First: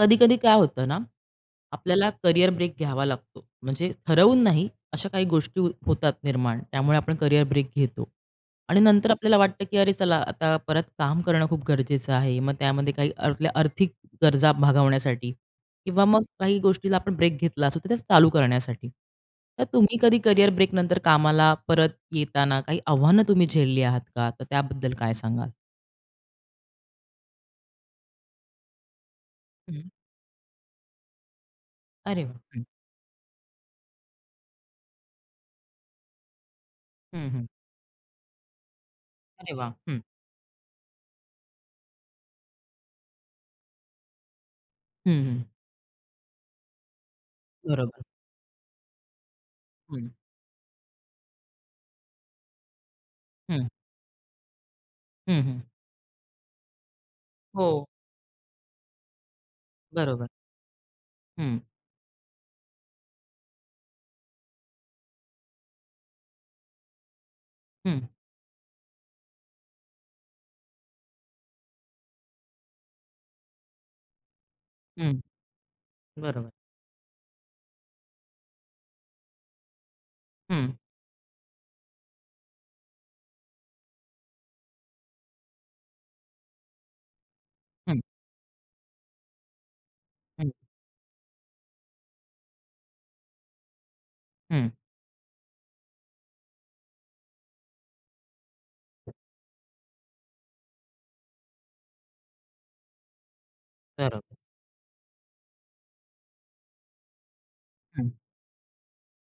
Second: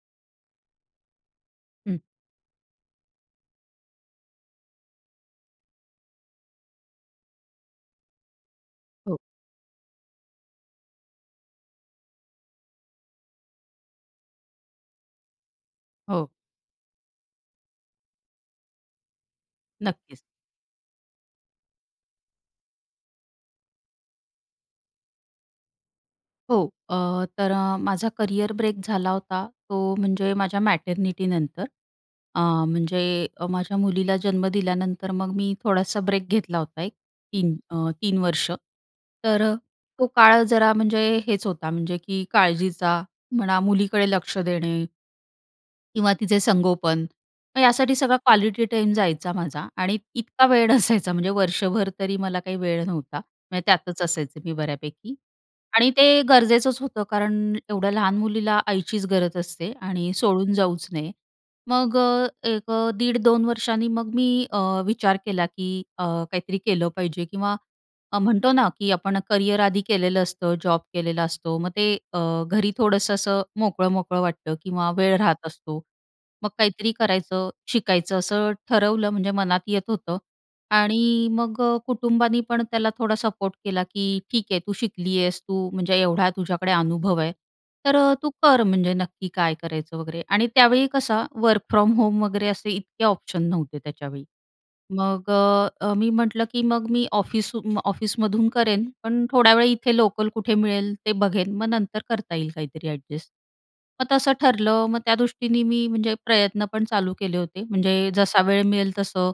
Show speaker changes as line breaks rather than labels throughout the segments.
कधी-कधी काय होतं ना,
हम्म.
आपल्याला करियर ब्रेक घ्यावा लागतो, म्हणजे ठरवून नाही, अशा काही गोष्टी होतात निर्माण, त्यामुळे आपण कॅरियर ब्रेक घेतो. आणि नंतर
हो.
आपल्याला वाटतं, की अरे, चला, आता परत काम करणं खूप गरजेचं आहे. मग त्यामध्ये काही आपल्या आर्थिक गरजा भागवण्यासाठी किंवा मग
हो.
काही गोष्टीला आपण ब्रेक घेतला असू, तर त्याच चालू करण्यासाठी. तर तुम्ही कधी
नक्कीच.
कॅरियर ब्रेकनंतर कामाला परत येताना काही आव्हानं तुम्ही झेलली आहात का? तर त्याबद्दल काय सांगाल?
हो, अ, तर माझा करिअर ब्रेक झाला होता,
हं.
तो म्हणजे माझ्या मॅटर्निटीनंतर.
अरे,
अ,
हं.
म्हणजे माझ्या मुलीला जन्म दिल्यानंतर, मग मी थोडासा ब्रेक घेतला होता, एक
हं, हं.
3 अ, 3 वर्ष. तर
अरे
अ,
वाह! हं.
तो काळ जरा म्हणजे हेच होता, म्हणजे की काळजीचा म्हणा, मुलीकडे लक्ष देणे
हं, हं.
किंवा तिचं संगोपन, यासाठी
बरोबर.
सगळा क्वालिटी टाईम जायचा माझा. आणि
हं.
इतका वेळ नसायचा, म्हणजे वर्षभर तरी मला काही वेळ नव्हता, म्हणजे
हं.
त्यातच असायचे मी बऱ्यापैकी.
हं, हं.
आणि ते गरजेचंच होतं, कारण
हो.
एवढ्या लहान मुलीला आईचीच गरज असते आणि
बरोबर.
सोडून जाऊच नये.
हं.
मग अ, एक 1.5-2 वर्षांनी मग मी, अ, विचार केला, की अ, काहीतरी केलं पाहिजे, किंवा
हं.
अ, म्हणतो ना, की आपण करियर आधी केलेलं असतं, जॉब केलेला असतो, मग ते अ, घरी थोडंसं असं मोकळं-मोकळं वाटतं किंवा वेळ
हं,
राहत असतो, मग
बरोबर.
काहीतरी करायचं, शिकायचं, असं ठरवलं. म्हणजे मनात येत होतं
हं.
आणि मग, अ, कुटुंबानी पण त्याला थोडा सपोर्ट केला, की ठीक आहे, तू शिकली आहेस, तू म्हणजे एवढा तुझ्याकडे अनुभव आहे, तर
हं.
तू कर. म्हणजे नक्की काय करायचं वगैरे. आणि
हं.
त्यावेळी कसं, वर्क फ्रॉम होम वगैरे असे इतके ऑप्शन नव्हते त्याच्यावेळी.
हं.
मग, अ, मी म्हटलं, की मग मी ऑफिस, ऑफिसमधून करेन, पण थोड्या वेळ, इथे लोकल कुठे मिळेल ते बघेन. मग नंतर करता येईल काहीतरी अ‍ॅडजस्ट. मग तसं
बरोबर.
ठरलं. मग त्या दृष्टीने मी, म्हणजे प्रयत्न पण चालू केले होते. म्हणजे
हं.
जसा वेळ मिळेल तसं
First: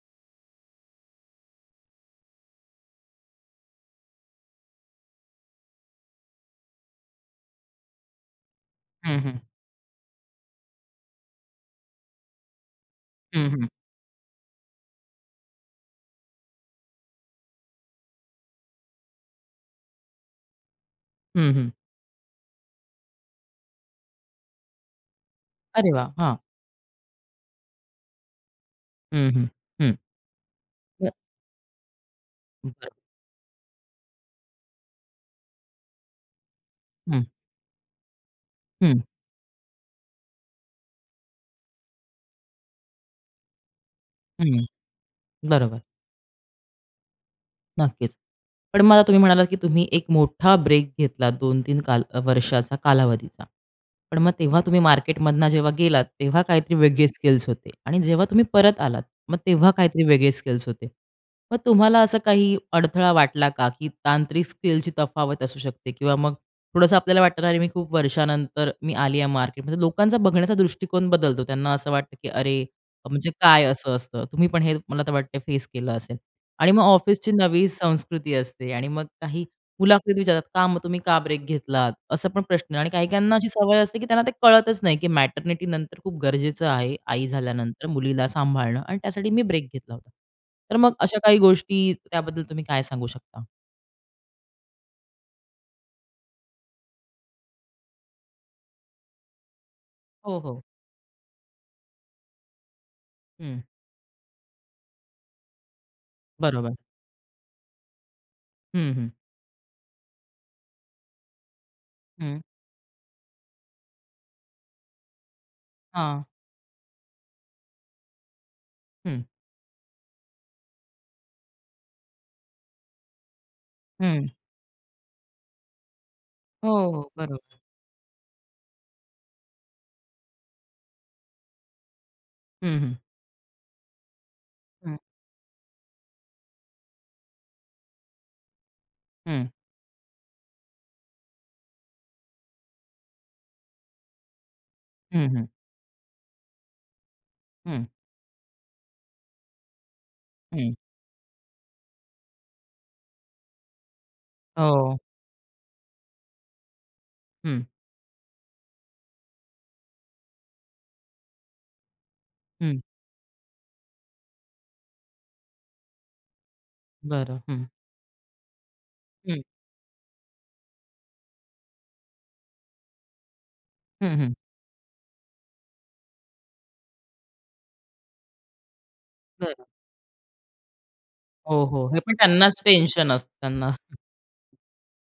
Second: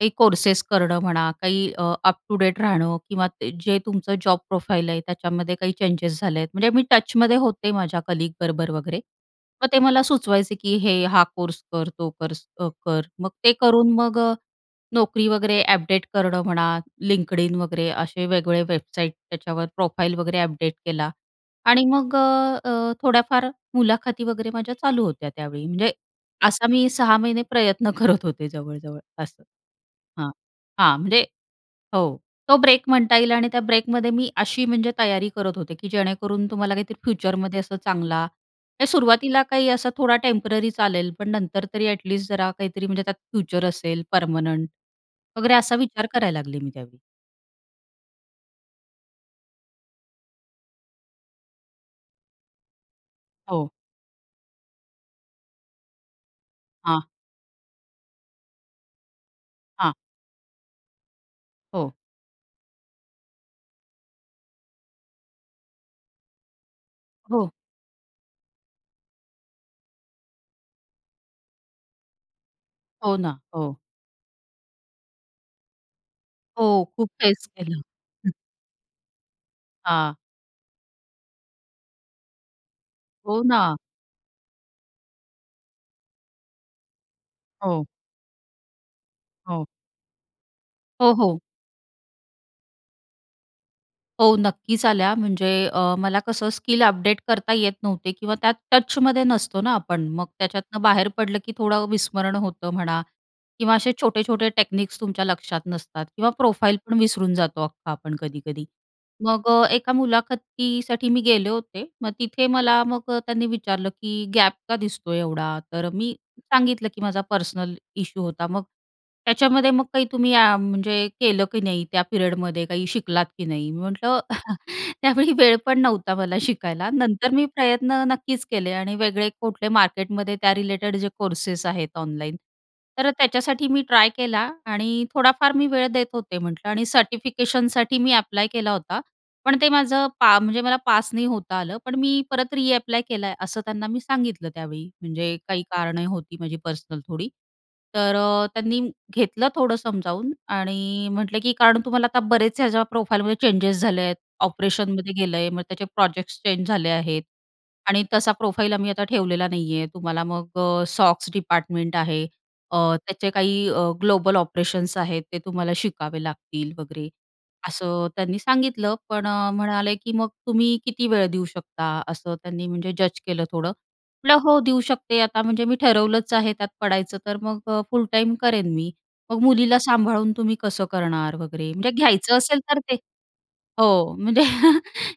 काही कोर्सेस करणं म्हणा, काही, अ, अप-टू-डेट राहणं, किंवा ते जे तुमचं जॉब प्रोफाइल आहे, त्याच्यामध्ये काही चेंजेस झाले आहेत. म्हणजे मी टचमध्ये होते माझ्या कलीग बरोबर वगैरे.
हं, हं.
मग ते मला सुचवायचे, की हे, हा कोर्स कर, तो कर कर. मग
हं,
ते
हं.
करून, मग, अ, नोकरी वगैरे अपडेट करणं म्हणा, LinkedIn वगैरे असे वेगवेगळे वेबसाईट, त्याच्यावर प्रोफाइल वगैरे अपडेट केला.
हं, हं.
आणि मग अ, थोड्याफार मुलाखती वगैरे माझ्या चालू होत्या त्यावेळी. म्हणजे
अरे वाह! हां.
असा मी 6 महिने प्रयत्न करत होते, जवळ-जवळ
हं,
असं
हं, हं.
हां, हां.
बरं.
म्हणजे हो, तो
हं.
ब्रेक
बरं.
म्हणता येईल. आणि त्या ब्रेकमध्ये मी अशी, म्हणजे तयारी करत होते, की जेणेकरून तुम्हाला काहीतरी
हं.
फ्युचरमध्ये असं चांगला हे
हं.
सुरुवातीला काही असा थोडा टेम्पररी चालेल, पण नंतर तरी ॲटलीस्ट जरा काहीतरी, म्हणजे त्यात फ्युचर असेल,
हं,
पर्मनंट वगैरे, असा
बरोबर.
विचार करायला लागले मी त्यावेळी.
नक्कीच. पण मला तुम्ही म्हणालात की तुम्ही एक मोठा ब्रेक घेतलात 2-3 काल अ, वर्षाचा कालावधीचा.
हो.
पण मग तेव्हा तुम्ही मार्केटमधनं जेव्हा गेलात, तेव्हा काहीतरी
हां.
वेगळे स्किल्स होते आणि जेव्हा तुम्ही परत आलात, मग तेव्हा
हां.
काहीतरी वेगळे स्किल्स होते. मग
हो.
तुम्हाला असं काही अडथळा वाटला का की तांत्रिक स्किलची तफावत असू शकते किंवा मग थोडंसं आपल्याला वाटतं ना,
हो.
"अरे मी खूप वर्षानंतर मी आली आहे मार्केट" म्हणजे लोकांचा बघण्याचा दृष्टिकोन बदलतो. त्यांना असं वाटतं की अरे अ,
हो
म्हणजे
ना.
काय
हो.
असं असतं तुम्ही पण हे मला तर वाटते फेस केलं असेल आणि मग
हो, खूप
ऑफिसची
काहीच
नवी
केलं.
संस्कृती असते आणि मग काही मुलाखतीत
हां.
विचारतात, "का? मग तुम्ही का ब्रेक घेतलात?" असं पण प्रश्न आहे आणि काही-काहींना
हो
अशी सवय
ना.
असते की त्यांना ते कळतच नाही की मॅटरनिटीनंतर खूप गरजेचं आहे. "आई
हो.
झाल्यानंतर मुलीला सांभाळणं आणि त्यासाठी मी
हो.
ब्रेक घेतला होता." तर मग
हो
अशा काही
हो.
गोष्टी त्याबद्दल तुम्ही काय सांगू शकता?
हो, नक्कीच आल्या म्हणजे अ, मला कसं स्किल अपडेट करता येत नव्हते किंवा त्या टचमध्ये नसतो ना आपण मग
हो, हो.
त्याच्यातनं बाहेर पडलं की थोडं विस्मरण होतं म्हणा
हं.
किंवा असे छोटे-छोटे टेक्निक्स तुमच्या लक्षात नसतात किंवा
बरोबर.
प्रोफाईल पण विसरून जातो अख्खा आपण कधी-कधी.
हं, हं.
मग अ, एका मुलाखतीसाठी मी गेले होते. मग
हं.
तिथे मला मग अ, त्यांनी विचारलं की "गॅप का दिसतो एवढा?" तर मी
हां.
सांगितलं की माझा पर्सनल इश्यू होता. मग,
हं.
"त्याच्यामध्ये मग काही तुम्ही अ, म्हणजे केलं की नाही? त्या पिरियडमध्ये काही शिकलात की नाही?" मी म्हटलं
हं.
"त्यावेळी वेळ पण नव्हता मला शिकायला.
हो, हो,
नंतर मी
बरोबर.
प्रयत्न नक्कीच केले आणि वेगळे कुठले मार्केटमध्ये त्या रिलेटेड जे कोर्सेस आहेत ऑनलाईन,
हं, हं.
तर अ, त्याच्यासाठी मी ट्राय केला
हं.
आणि थोडाफार मी वेळ देत होते म्हटलं आणि सर्टिफिकेशनसाठी मी अप्लाय केला होता,
हं.
पण ते माझं पा म्हणजे मला पास नाही होता आलं. पण मी परत रीअप्लाय केला आहे." असं त्यांना मी सांगितलं त्यावेळी
हं,
म्हणजे
हं.
काही कारणं होती माझी पर्सनल थोडी.
हं.
तर अ, त्यांनी घेतलं थोडं समजावून
हं.
आणि म्हटले की "कारण तुम्हाला आता बरेच ह्याच्या प्रोफाईलमध्ये चेंजेस झाले आहेत.
हो.
ऑपरेशनमध्ये गेलं आहे. मग त्याचे प्रोजेक्ट्स चेंज झाले आहेत.
हं.
आणि तसा प्रोफाईल आम्ही आता ठेवलेला नाही आहे. तुम्हाला मग अ, सॉक्स डिपार्टमेंट आहे. अ,
हं.
त्याचे काही अ, ग्लोबल ऑपरेशन्स आहेत. ते तुम्हाला शिकावे लागतील," वगैरे
बरं. हं.
असं त्यांनी सांगितलं. पण
हं.
अ, म्हणाले की "मग तुम्ही किती वेळ देऊ शकता?" असं त्यांनी म्हणजे जज केलं थोडं.
हं, हं.
म्हटलं, "हो देऊ शकते. आता म्हणजे मी ठरवलंच आहे त्यात पडायचं तर मग अ, फुल टाईम करेन मी." "मग
बरं.
मुलीला सांभाळून तुम्ही कसं करणार?"
हो,
वगैरे.
हो,
म्हणजे
हे पण
घ्यायचं असेल
त्यांनाच
तर ते
टेन्शन असतं ना.
हो, म्हणजे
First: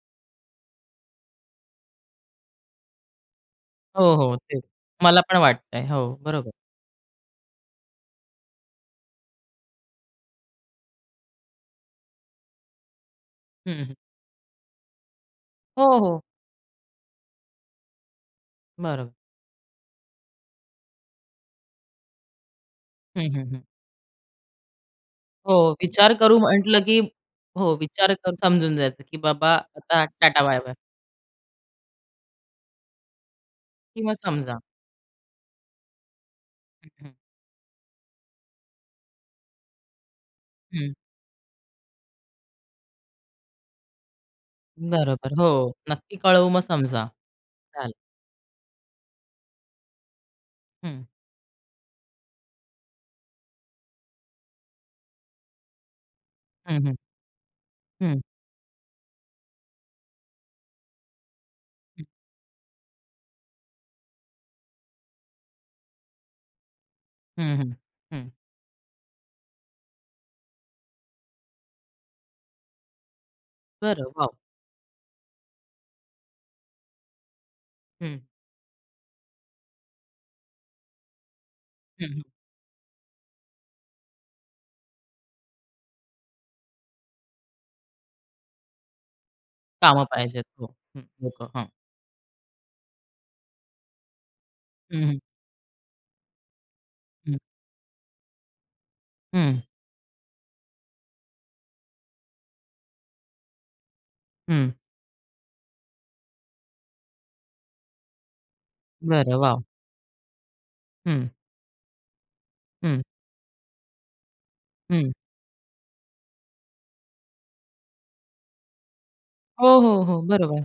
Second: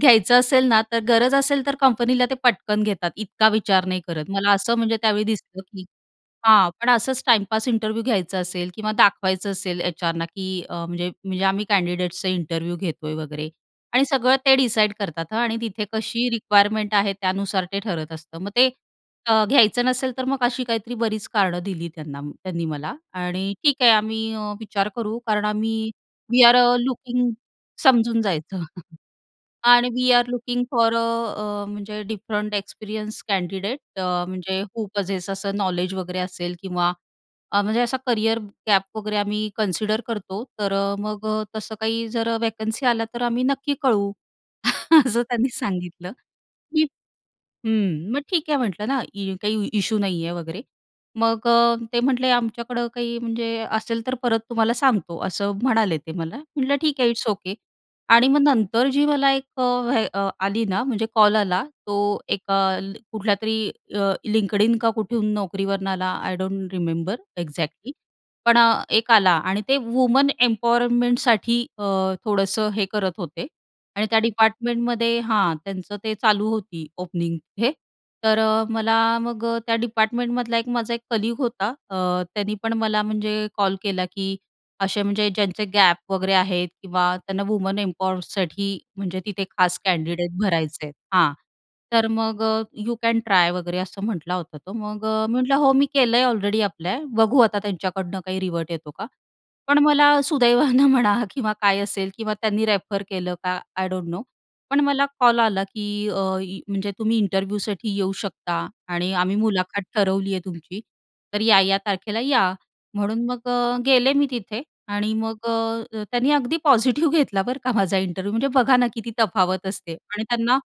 घ्यायचं असेल ना तर गरज असेल तर कंपनीला ते पटकन घेतात. इतका विचार नाही
हो
करत.
हो,
मला
तेच.
असं म्हणजे
मला
त्यावेळी
पण
दिसलं की
वाटतंय. हो, बरोबर.
हां, पण असंच टाईमपास इंटरव्ह्यू घ्यायचा असेल किंवा दाखवायचं असेल एच्आरना की अ, म्हणजे म्हणजे आम्ही कँडिडेट्सचा इंटरव्ह्यू घेतोय वगैरे
हं, हं.
आणि सगळं ते डिसाईड करतात हं आणि तिथे
हो, हो.
कशी रिक्वायरमेंट आहे त्यानुसार ते ठरत असतं. मग ते
बरोबर.
अ, घ्यायचं नसेल तर मग अशी काहीतरी बरीच कारणं दिली त्यांना त्यांनी मला.
हं, हं,
आणि
हं.
ठीक आहे आम्ही अ, विचार करू. कारण
हो
आम्ही
विचार करू
वी आर अ,
म्हटलं की
लुकिंग
हो, विचार
समजून
करू
जायचं
समजून जायचं की बाबा
आणि
आता,
we are
"tata
looking
bye bye."
For अ, अ, म्हणजे डिफरंट एक्सपिरियन्स कँडिडेट अ,
किंवा समजा.
म्हणजे व्हू पसेस असं अ, नॉलेज वगैरे असेल किंवा अ, म्हणजे असा करियर गॅप वगैरे आम्ही कन्सिडर करतो, तर
हं.
अ, मग तसं काही जर अ, व्हॅकन्सी आल्या तर आम्ही नक्की कळवू. असं
बरोबर, हो
त्यांनी सांगितलं
नक्की कळवू मग
की
समजा. चालेल.
हम्म, मग ठीक आहे म्हटलं ना, इ काही इश्यू नाही आहे वगैरे.
हं.
मग अ, ते म्हटले आमच्याकडं काही म्हणजे असेल तर परत तुम्हाला सांगतो, असं म्हणाले ते मला. म्हटलं
हं, हं.
ठीक आहे, इट्स ओके.
हं.
आणि मग नंतर जी मला एक अ, व्हे अ, आली ना म्हणजे कॉल आला तो
हं.
एका ल कुठल्यातरी अ, LinkedIn का कुठून, Naukriवरून आला आय डोंट रिमेंबर
हं, हं.
एक्झॅक्टली,
हं.
पण अ, एक आला आणि ते वुमन एम्पॉवरमेंटसाठी अ, थोडंसं हे करत होते.
बरं.
आणि त्या
वॉव!
डिपार्टमेंटमध्ये हां, त्यांचं ते चालू होती ओपनिंग हे.
हं.
तर अ, मला मग अ, त्या डिपार्टमेंटमधला एक माझा एक कलीग होता अ,
हं, हं.
त्याने पण मला म्हणजे कॉल केला की असे म्हणजे ज्यांचे गॅप वगैरे आहेत किंवा त्यांना वुमन एम्पॉवरसाठी म्हणजे तिथे खास
कामं
कँडिडेट
पाहिजेत. हो.
भरायचे आहेत.
हं.
हां.
लोकं. हां.
तर मग यू कॅन ट्राय वगैरे असं म्हटला होता तो.
हं,
मग
हं.
अ, मी म्हटलं, "हो, मी केलंय ऑलरेडी अप्लाय
हं.
बघू आता त्यांच्याकडनं काही रिव्हर्ट येतो का,"
हं.
पण मला सुदैवानं म्हणा किंवा काय असेल किंवा त्यांनी रेफर केलं का आय डोंट नो.
हं.
पण मला कॉल आला की अ, य म्हणजे, "तुम्ही इंटरव्ह्यूसाठी येऊ शकता आणि
बरं,
आम्ही
वॉव!
मुलाखत ठरवली आहे तुमची.
हं.
तर या-या तारखेला या."
हं.
म्हणून मग अ, गेले मी तिथे आणि
हं.
मग अ, अ, त्यांनी अगदी पॉझिटिव्ह घेतला बरं का माझा इंटरव्ह्यू. म्हणजे बघा ना किती तफावत
हो,
असते
हो, हो,
आणि त्यांना
बरोबर.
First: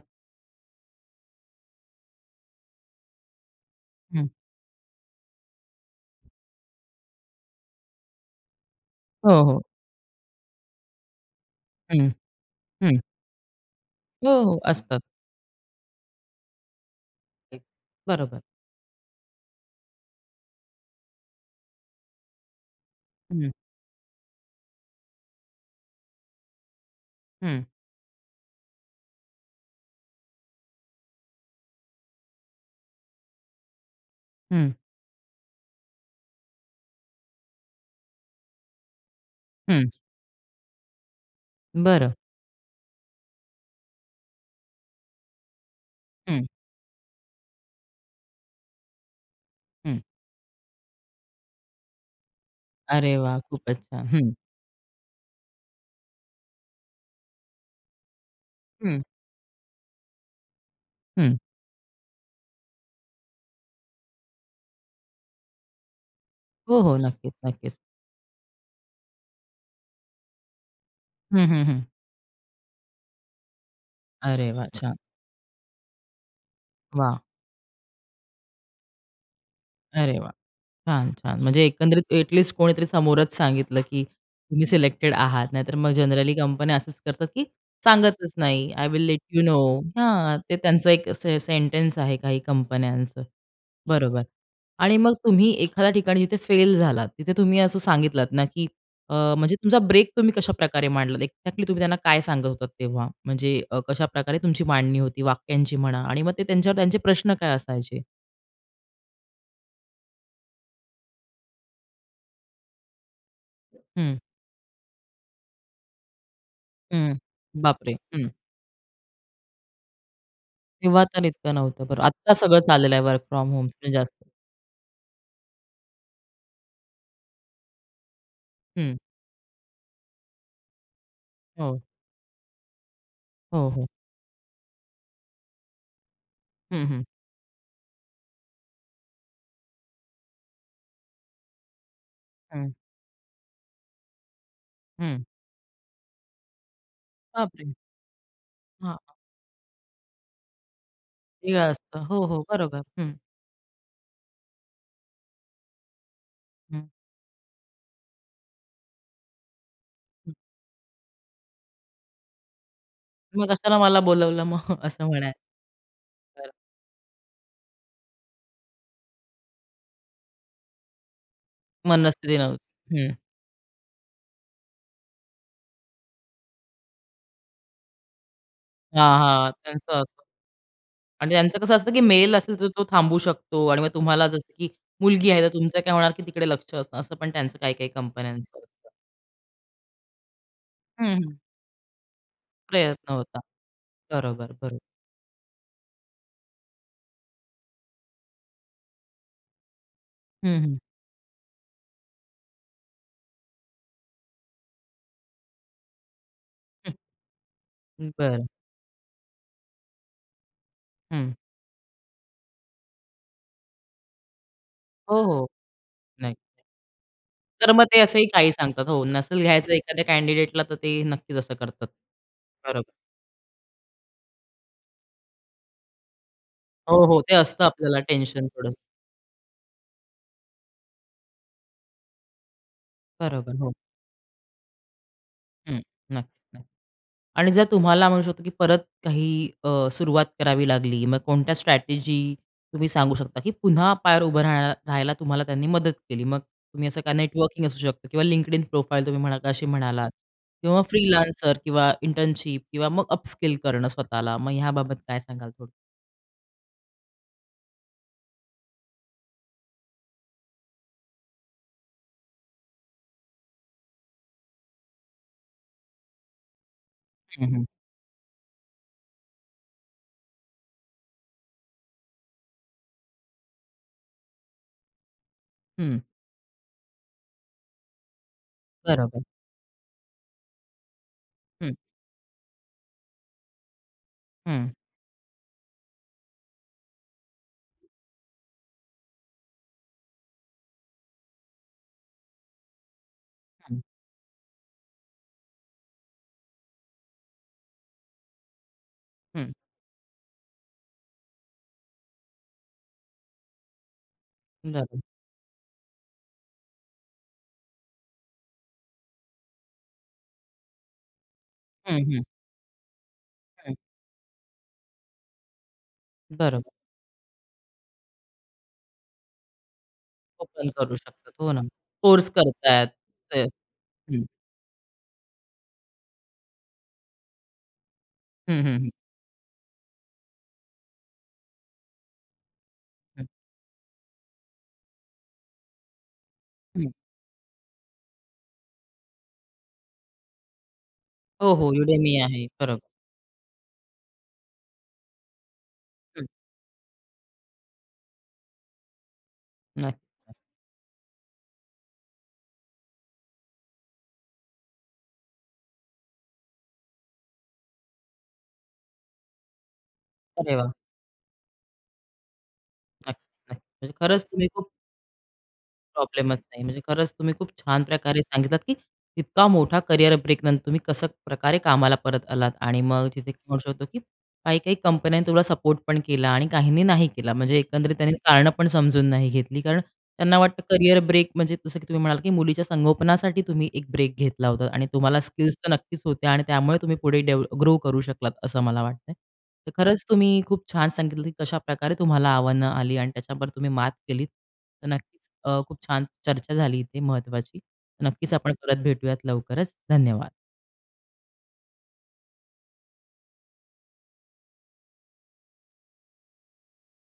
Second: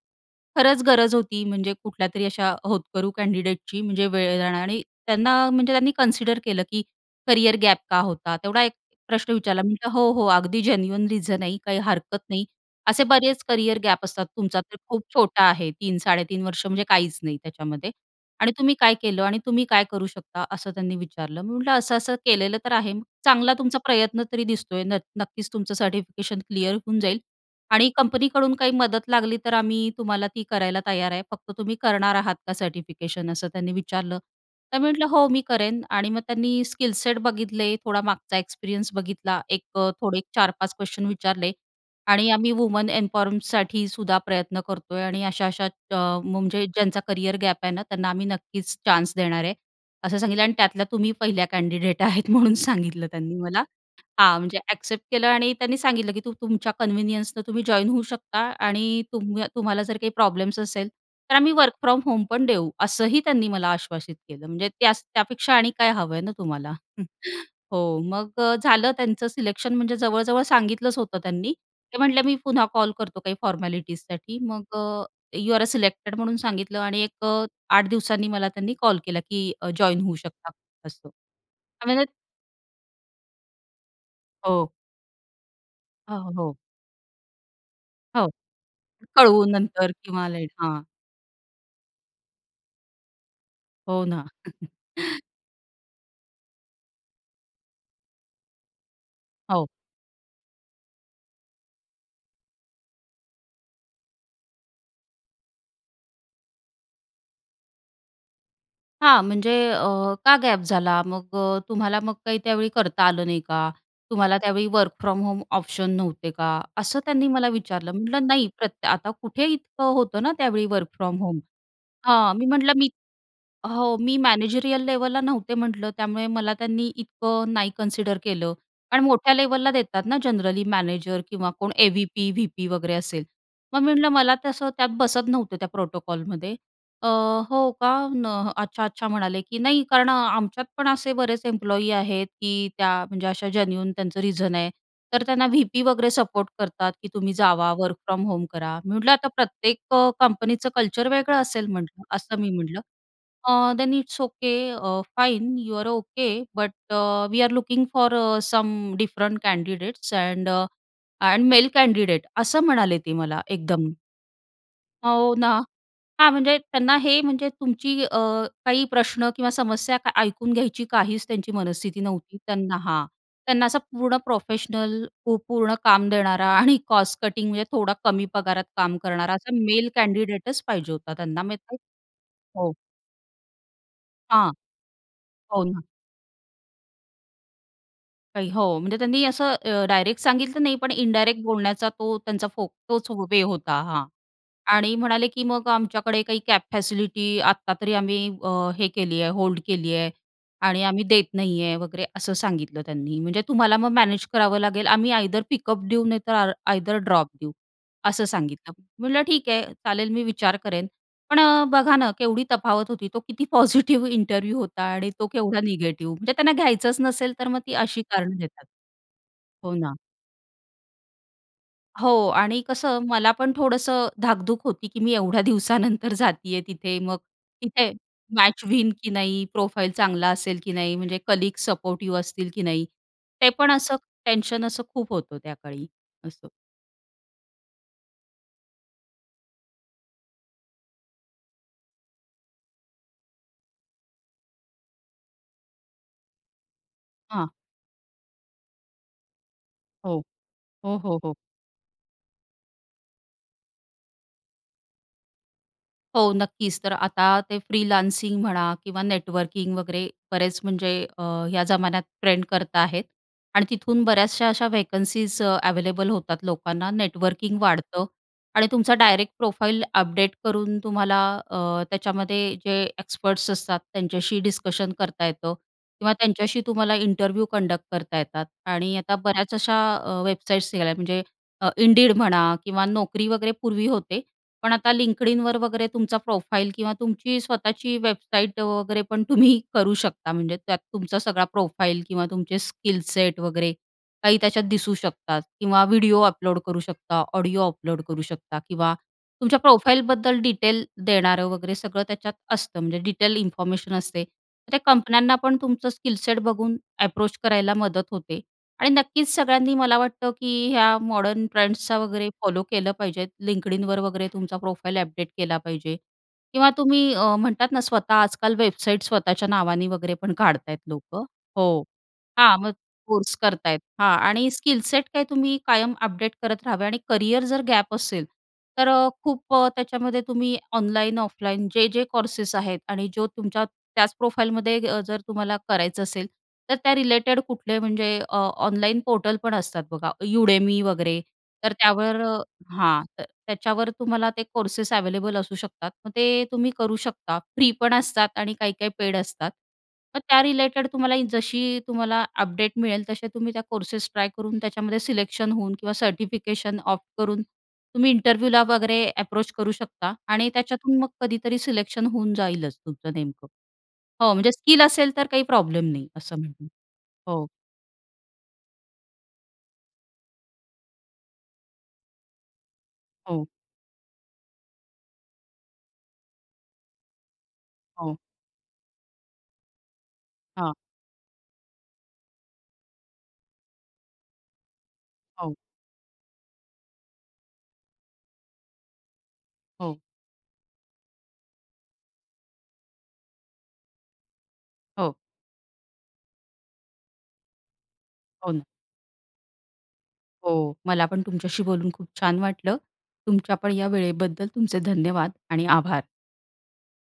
खरंच गरज होती म्हणजे कुठल्यातरी अशा होतकरू कँडिडेटची म्हणजे
हं.
वेळ जा आणि त्यांना म्हणजे त्यांनी कन्सिडर केलं की "करियर गॅप का होता?" तेवढा एक प्रश्न
हो, हो.
विचारला. मी म्हटलं, "हो, हो अगदी जेन्युइन रिझन आहे." "काही
हं.
हरकत नाही.
हं.
असे बरेच करियर गॅप असतात.
हो, हो,
तुमचा तर
असतात.
खूप छोटा आहे 3-3.5 वर्ष म्हणजे काहीच नाही
[unintelligible]
त्याच्यामध्ये.
बरोबर.
आणि तुम्ही काय केलं? आणि तुम्ही काय करू शकता?" असं त्यांनी विचारलं. मी म्हटलं असं-असं केलेलं तर आहे.
हं.
"चांगला तुमचा प्रयत्न तरी दिसतोय नत नक्कीच तुमचं सर्टिफिकेशन क्लिअर होऊन जाईल.
हं.
आणि कंपनीकडून काही मदत लागली तर आम्ही तुम्हाला ती करायला तयार आहे. फक्त तुम्ही करणार आहात का सर्टिफिकेशन?" असं त्यांनी विचारलं.
हं.
तर मी म्हटलं, "हो मी करेन." आणि मग त्यांनी स्किल-सेट बघितले. थोडा मागचा एक्सपिरियन्स बघितला. एक
हं.
अ, थोडे एक 4-5 क्वेस्शन विचारले.
बरं.
आणि आम्ही वुमन इन्फॉर्मसाठीसुद्धा प्रयत्न करतोय आणि अशा-अशा अ,
हं.
म्हणजे ज्यांचा करिअर गॅप आहे ना, त्यांना आम्ही नक्कीच चान्स देणार आहे,
हं.
असं सांगितलं आणि त्यातल्या तुम्ही पहिल्या कँडिडेट आहेत म्हणून सांगितलं
अरे
त्यांनी
वाह!
मला.
खूपच छान. हं.
हां, म्हणजे ॲक्सेप्ट केलं आणि त्यांनी सांगितलं की तू तुमच्या कन्व्हिनियन्सनं तुम्ही जॉइन होऊ शकता
हं.
आणि तुम्ह तुम्हाला जर काही प्रॉब्लेम्स असेल, तर
हं.
आम्ही वर्क फ्रॉम होम पण देऊ, असंही त्यांनी मला आश्वासित केलं. म्हणजे त्यास त्यापेक्षा आणि काय हवं आहे ना तुम्हाला?
हो, हो, नक्कीच नक्कीच.
हो मग अ, झालं त्यांचं सिलेक्शन म्हणजे जवळजवळ सांगितलंच होतं
हं,
त्यांनी.
हं, हं.
ते म्हटले, "मी पुन्हा कॉल करतो काही फॉर्मॅलिटीजसाठी."
अरे
मग
वाह!
अ,
छान.
"यू आर अ, सिलेक्टेड." म्हणून सांगितलं आणि
वाह!
एक अ, आठ दिवसांनी मला त्यांनी कॉल केला की अ, जॉइन होऊ
अरे वाह!
शकता असं.
छान, छान. म्हणजे
हां. म्हणजे
एकंदरीत ॲट लीस्ट कोणीतरी समोरच सांगितलं की तुम्ही
हो.
सिलेक्टेड आहात, नाहीतर मग
अ, ह
जनरली
हो.
कंपन्या असंच करतात की
हो,
सांगतच नाही. "आय विल लेट यू
कळवू
नो."
नंतर किंवा
हां.
लेट
ते
हां.
त्यांचं एक असे सेंटेन्स आहे काही कंपन्यांचं.
हो
बरोबर.
ना.
आणि मग तुम्ही एखाद्या ठिकाणी जिथे फेल झालात, तिथे तुम्ही असं सांगितलात ना की अ, म्हणजे
हो.
तुमचा ब्रेक तुम्ही कशाप्रकारे मांडलात? एक्झॅक्टली तुम्ही त्यांना काय सांगत होतात तेव्हा? म्हणजे अ, कशाप्रकारे तुमची मांडणी होती वाक्यांची म्हणा आणि मग ते त्यांच्यावर त्यांचे प्रश्न काय असायचे?
हां, म्हणजे, "अ, का गॅप झाला? मग तुम्हाला मग काही त्यावेळी करता आलं नाही का
हं.
तुम्हाला? त्यावेळी वर्क फ्रॉम होम ऑप्शन नव्हते का?" असं
हं.
त्यांनी मला विचारलं.
बापरे!
म्हटलं,
हं.
"नाही, प्रत्य आता कुठे इतकं होतं ना त्यावेळी वर्क
तेव्हा
फ्रॉम
तर
होम,"
इतकं नव्हतं, बरं. आत्ता
हां मी
सगळं
म्हटलं, "मी,"
चाललेलं आहे वर्क फ्रॉम होम, म्हणजे
हो
जास्त.
"मी मॅनेजेरियल लेव्हल ला नव्हते," म्हटलं, "त्यामुळे मला त्यांनी इतकं नाही कन्सिडर केलं
हं.
कारण मोठ्या लेव्हलला देतात ना जनरली, मॅनेजर किंवा कोण,
हो.
ए-व्ही-पी, व्ही-पी वगैरे असेल"
हो,
मग
हो.
मी म्हटलं, "मला तसं त्यात बसत नव्हतं त्या प्रोटोकॉल मध्ये,"
हं, हं.
"अ, हो का? न अच्छा, अच्छा." म्हणाले, "की नाही, कारण आमच्यात पण असे बरेच एम्प्लॉयी आहेत, की
हं.
त्या, म्हणजे अशा जन्यून त्यांचं रिझन आहे, तर
हं.
त्यांना व्ही-पी वगैरे सपोर्ट करतात, की तुम्ही
बाप रे!
जावा, वर्क फ्रॉम होम करा." मी म्हटलं,
हां.
"आता प्रत्येक कंपनीचं कल्चर वेगळं
निळा
असेल,"
असतं.
म्हटलं,
हो,
असं
हो,
मी म्हटलं,
बरोबर, हं.
"अ, देन इट्स ओके. अ, fine, you are okay. But,
हं.
अ, we are looking for some different candidates
हं.
अँड अ, मेल कँडिडेट," असं म्हणाले ते मला
मग कशाला
एकदम.
मला बोलावलं, मग असं म्हणायला?
हो ना. हां,
बरं.
म्हणजे त्यांना हे, म्हणजे तुमची, अ, काही प्रश्न किंवा समस्या ऐकून घ्यायची काहीच त्यांची मनस्थिती
मनस्थिती
नव्हती. त्यांना
नव्हती.
हां,
हं.
त्यांना असा पूर्ण प्रोफेशनल, पू पूर्ण काम देणारा, आणि कॉस्ट कटिंग, म्हणजे थोडा कमी पगारात काम
हां,
करणारा,
हां,
असा मेल
त्याचं असतं.आणि
कँडिडेट च पाहिजे होता त्यांना,
त्यांचं कसं
म्हणजे
असतं, की मेल असेल तर
हो.
तो थांबू शकतो आणि मग तुम्हाला असं
हां,
असतं, की मुलगी आहे, तर
हो
तुमचं
ना.
काय होणार की तिकडे लक्ष असतं, असं पण त्यांचं काही-काही कंपन्यांचं
नाही, हो,
असतं.
म्हणजे त्यांनी असं अ, डायरेक्ट सांगितलं नाही, पण
हं, हं.
इनडायरेक्ट बोलण्याचा तो त्यांचा फो तोच
प्रयत्न होता.
वे होता, हां.
बरोबर, बरोबर.
आणि म्हणाले, की "मग आमच्याकडे काही कॅब फॅसिलिटी आत्ता तरी आम्ही अ, हे केली आहे, होल्ड केली आहे
हं, हं.
आणि आम्ही देत नाही आहे," वगैरे असं सांगितलं त्यांनी. "म्हणजे तुम्हाला मग मॅनेज करावं लागेल, आम्ही आयदर पिकअप देऊ, नाही तर आ
हं.
आयदर ड्रॉप देऊ,"
हं,
असं
बरं.
सांगितलं. म्हटलं, "ठीक आहे, चालेल, मी विचार करेन."
हं.
पण, अ, बघा ना, केवढी तफावत होती. तो किती पॉझिटिव्ह इंटरव्ह्यू होता आणि
हो,
तो
हो,
केवढा निगेटिव्ह. म्हणजे
नाही.
त्यांना घ्यायचंच नसेल, तर मग
तर
ती
मग ते
अशी
असंही
कारणं
काही
देतात.
सांगतात. हो, नसेल घ्यायचं
हो ना.
एखाद्या कँडिडेट ला, तर ते नक्कीच असं करतात.
हो आणि
बरोबर.
कसं मला पण थोडंसं धाकधूक होती, की मी एवढ्या दिवसानंतर जातीय तिथे,
हो,
मग
हो, ते असतं,
तिथे
आपल्याला टेन्शन
मॅच
थोडसं.
होईन की नाही? प्रोफाइल चांगला असेल की नाही? म्हणजे कलीग सपोर्टिव्ह असतील की नाही, ते
बरोबर, हो.
पण असं टेन्शन खूप होतं
हं,
त्याकाळी, असं.
नक्की न आणि जर तुम्हाला, म्हणू शकतो, की परत काही, अ, सुरुवात करावी लागली, मग कोणत्या स्ट्रॅटेजी तुम्ही सांगू शकता, की पुन्हा पायावर उभं राहाय राहायला तुम्हाला त्यांनी मदत केली? मग तुम्ही असं का,
हां.
नेटवर्किंग असू शकतं, किंवा LinkedIn प्रोफाइल तुम्ही म्हणाला का, अशी म्हणालात,
हो,
किंवा
हो, हो, हो.
फ्रीलांसर किंवा इंटर्नशिप किंवा मग अपस्किल करणं स्वतःला, मग ह्याबाबत काय सांगाल, थोडं?
हो. नक्कीच. तर आता ते फ्रीलानसिंग म्हणा किंवा नेटवर्किंग वगैरे बरेच म्हणजे अ, या जमान्यात ट्रेंड करता आहेत. आणि तिथून बऱ्याचशा अशा व्हेकन्सीज अवेलेबल होतात लोकांना,
हं,
नेटवर्किंग
हं.
वाढतं आणि तुमचा डायरेक्ट प्रोफाइल अपडेट करून तुम्हाला अ, त्याच्यामध्ये जे एक्सपर्ट्स असतात, त्यांच्याशी डिस्कशन करता येतं
हं.
किंवा त्यांच्याशी तुम्हाला इंटरव्ह्यू कंडक्ट करता येतात. आणि आता
बरोबर.
बऱ्याच अशा अ, वेबसाईट्स निघाल्या म्हणजे अ,
हं.
Indeed म्हणा किंवा Naukri वगैरे पूर्वी होते,
हं.
पण आता LinkedInवर वगैरे तुमचा प्रोफाईल किंवा तुमची स्वतःची वेबसाईट वगैरे पण तुम्ही करू शकता. म्हणजे त्यात तुमचा सगळा प्रोफाईल किंवा तुमचे स्किल सेट वगैरे
हं.
काही त्याच्यात दिसू शकतात किंवा व्हिडिओ अपलोड करू शकता, ऑडिओ अपलोड करू शकता किंवा
हं.
तुमच्या प्रोफाइलबद्दल डिटेल देणारं वगैरे सगळं त्याच्यात असतं म्हणजे डिटेल इन्फॉर्मेशन असते. त्या
झाल.
कंपन्यांना पण तुमचं स्किलसेट बघून एप्रोच करायला मदत होते आणि नक्कीच सगळ्यांनी मला वाटतं, की ह्या मॉडर्न ट्रेंड्सचा
हं, हं.
वगैरे फॉलो केलं पाहिजे.
हं.
LinkedInवर वगैरे तुमचा प्रोफाईल अपडेट केला पाहिजे किंवा
बरोबर.
तुम्ही अ, म्हणतात ना स्वतः आजकाल वेबसाईट स्वतःच्या नावाने वगैरे पण
ओपन
काढतायत
करू
लोकं.
शकतात. हो ना.
हो.
कोर्स
हा मग
करतायत
कोर्स
ते.
करत आहेत. हा
हं.
आणि स्किल सेट काही तुम्ही कायम अपडेट करत राहावे आणि करियर जर गॅप असेल,
हं, हं.
तर
हं.
अ, खूप त्याच्यामध्ये तुम्ही ऑनलाईन ऑफलाईन जे-जे कोर्सेस आहेत आणि
हं.
जो तुमच्या त्याच प्रोफाईलमध्ये अ, जर तुम्हाला करायचं असेल, तर
हं.
त्या रिलेटेड कुठले म्हणजे अ, ऑनलाईन पोर्टल पण असतात बघा, Udemy वगैरे,
हो, हो.
तर
Udemy
त्यावर
आहे. बरोबर.
हां. तर त्याच्यावर तुम्हाला ते कोर्सेस अवेलेबल असू शकतात. मग
हं.
ते तुम्ही करू शकता, फ्री पण असतात आणि काही-काही पेड असतात. मग
नक्की.
त्या रिलेटेड तुम्हाला जशी तुम्हाला अपडेट मिळेल, तसे तुम्ही त्या कोर्सेस ट्राय करून त्याच्यामध्ये सिलेक्शन होऊन किंवा सर्टिफिकेशन ऑप्ट करून तुम्ही इंटरव्ह्यूला वगैरे एप्रोच करू शकता. आणि
अरे वाह!
त्याच्यातून मग कधीतरी सिलेक्शन होऊन जाईलच
नाही,
तुमचं नेमकं.
नाही. म्हणजे खरंच
हो
तुम्ही
म्हणजे
खूप
स्किल असेल तर काही प्रॉब्लेम नाही
प्रॉब्लेमच
असं
नाही.
म्हणा,
म्हणजे खरंच तुम्ही
हो.
खूप छान प्रकारे सांगितलात, की इतका मोठा करिअर ब्रेक नंतर तुम्ही कसं प्रकारे कामाला परत आलात आणि मग तिथे
हो.
म्हणू शकतो, की काही-काही कंपन्यांनी तुला सपोर्ट पण केला आणि काहींनी नाही केला. म्हणजे एकंदरीत त्यांनी
हो.
कारणं पण समजून नाही घेतली, कारण त्यांना वाटतं
हां.
करियर ब्रेक म्हणजे जसं की तुम्ही म्हणाला, की मुलीच्या संगोपनासाठी, तुम्ही एक ब्रेक घेतला होता आणि तुम्हाला स्किल्स
हो.
तर नक्कीच होत्या आणि त्यामुळे तुम्ही पुढे डेव ग्रो करू शकलात, असं मला वाटतंय. तर
हो.
खरंच तुम्ही खूप छान सांगितलं, की कशाप्रकारे तुम्हाला आव्हानं आली आणि त्याच्यावर तुम्ही मात केलीत. तर
हो.
नक्कीच अ, खूप छान चर्चा झाली इथे महत्त्वाची. नक्कीच
हो
आपण
ना.
परत भेटूयात लवकरच, धन्यवाद.
हो, मला पण तुमच्याशी बोलून खूप छान वाटलं. तुमच्या पण या वेळेबद्दल तुमचे धन्यवाद आणि आभार.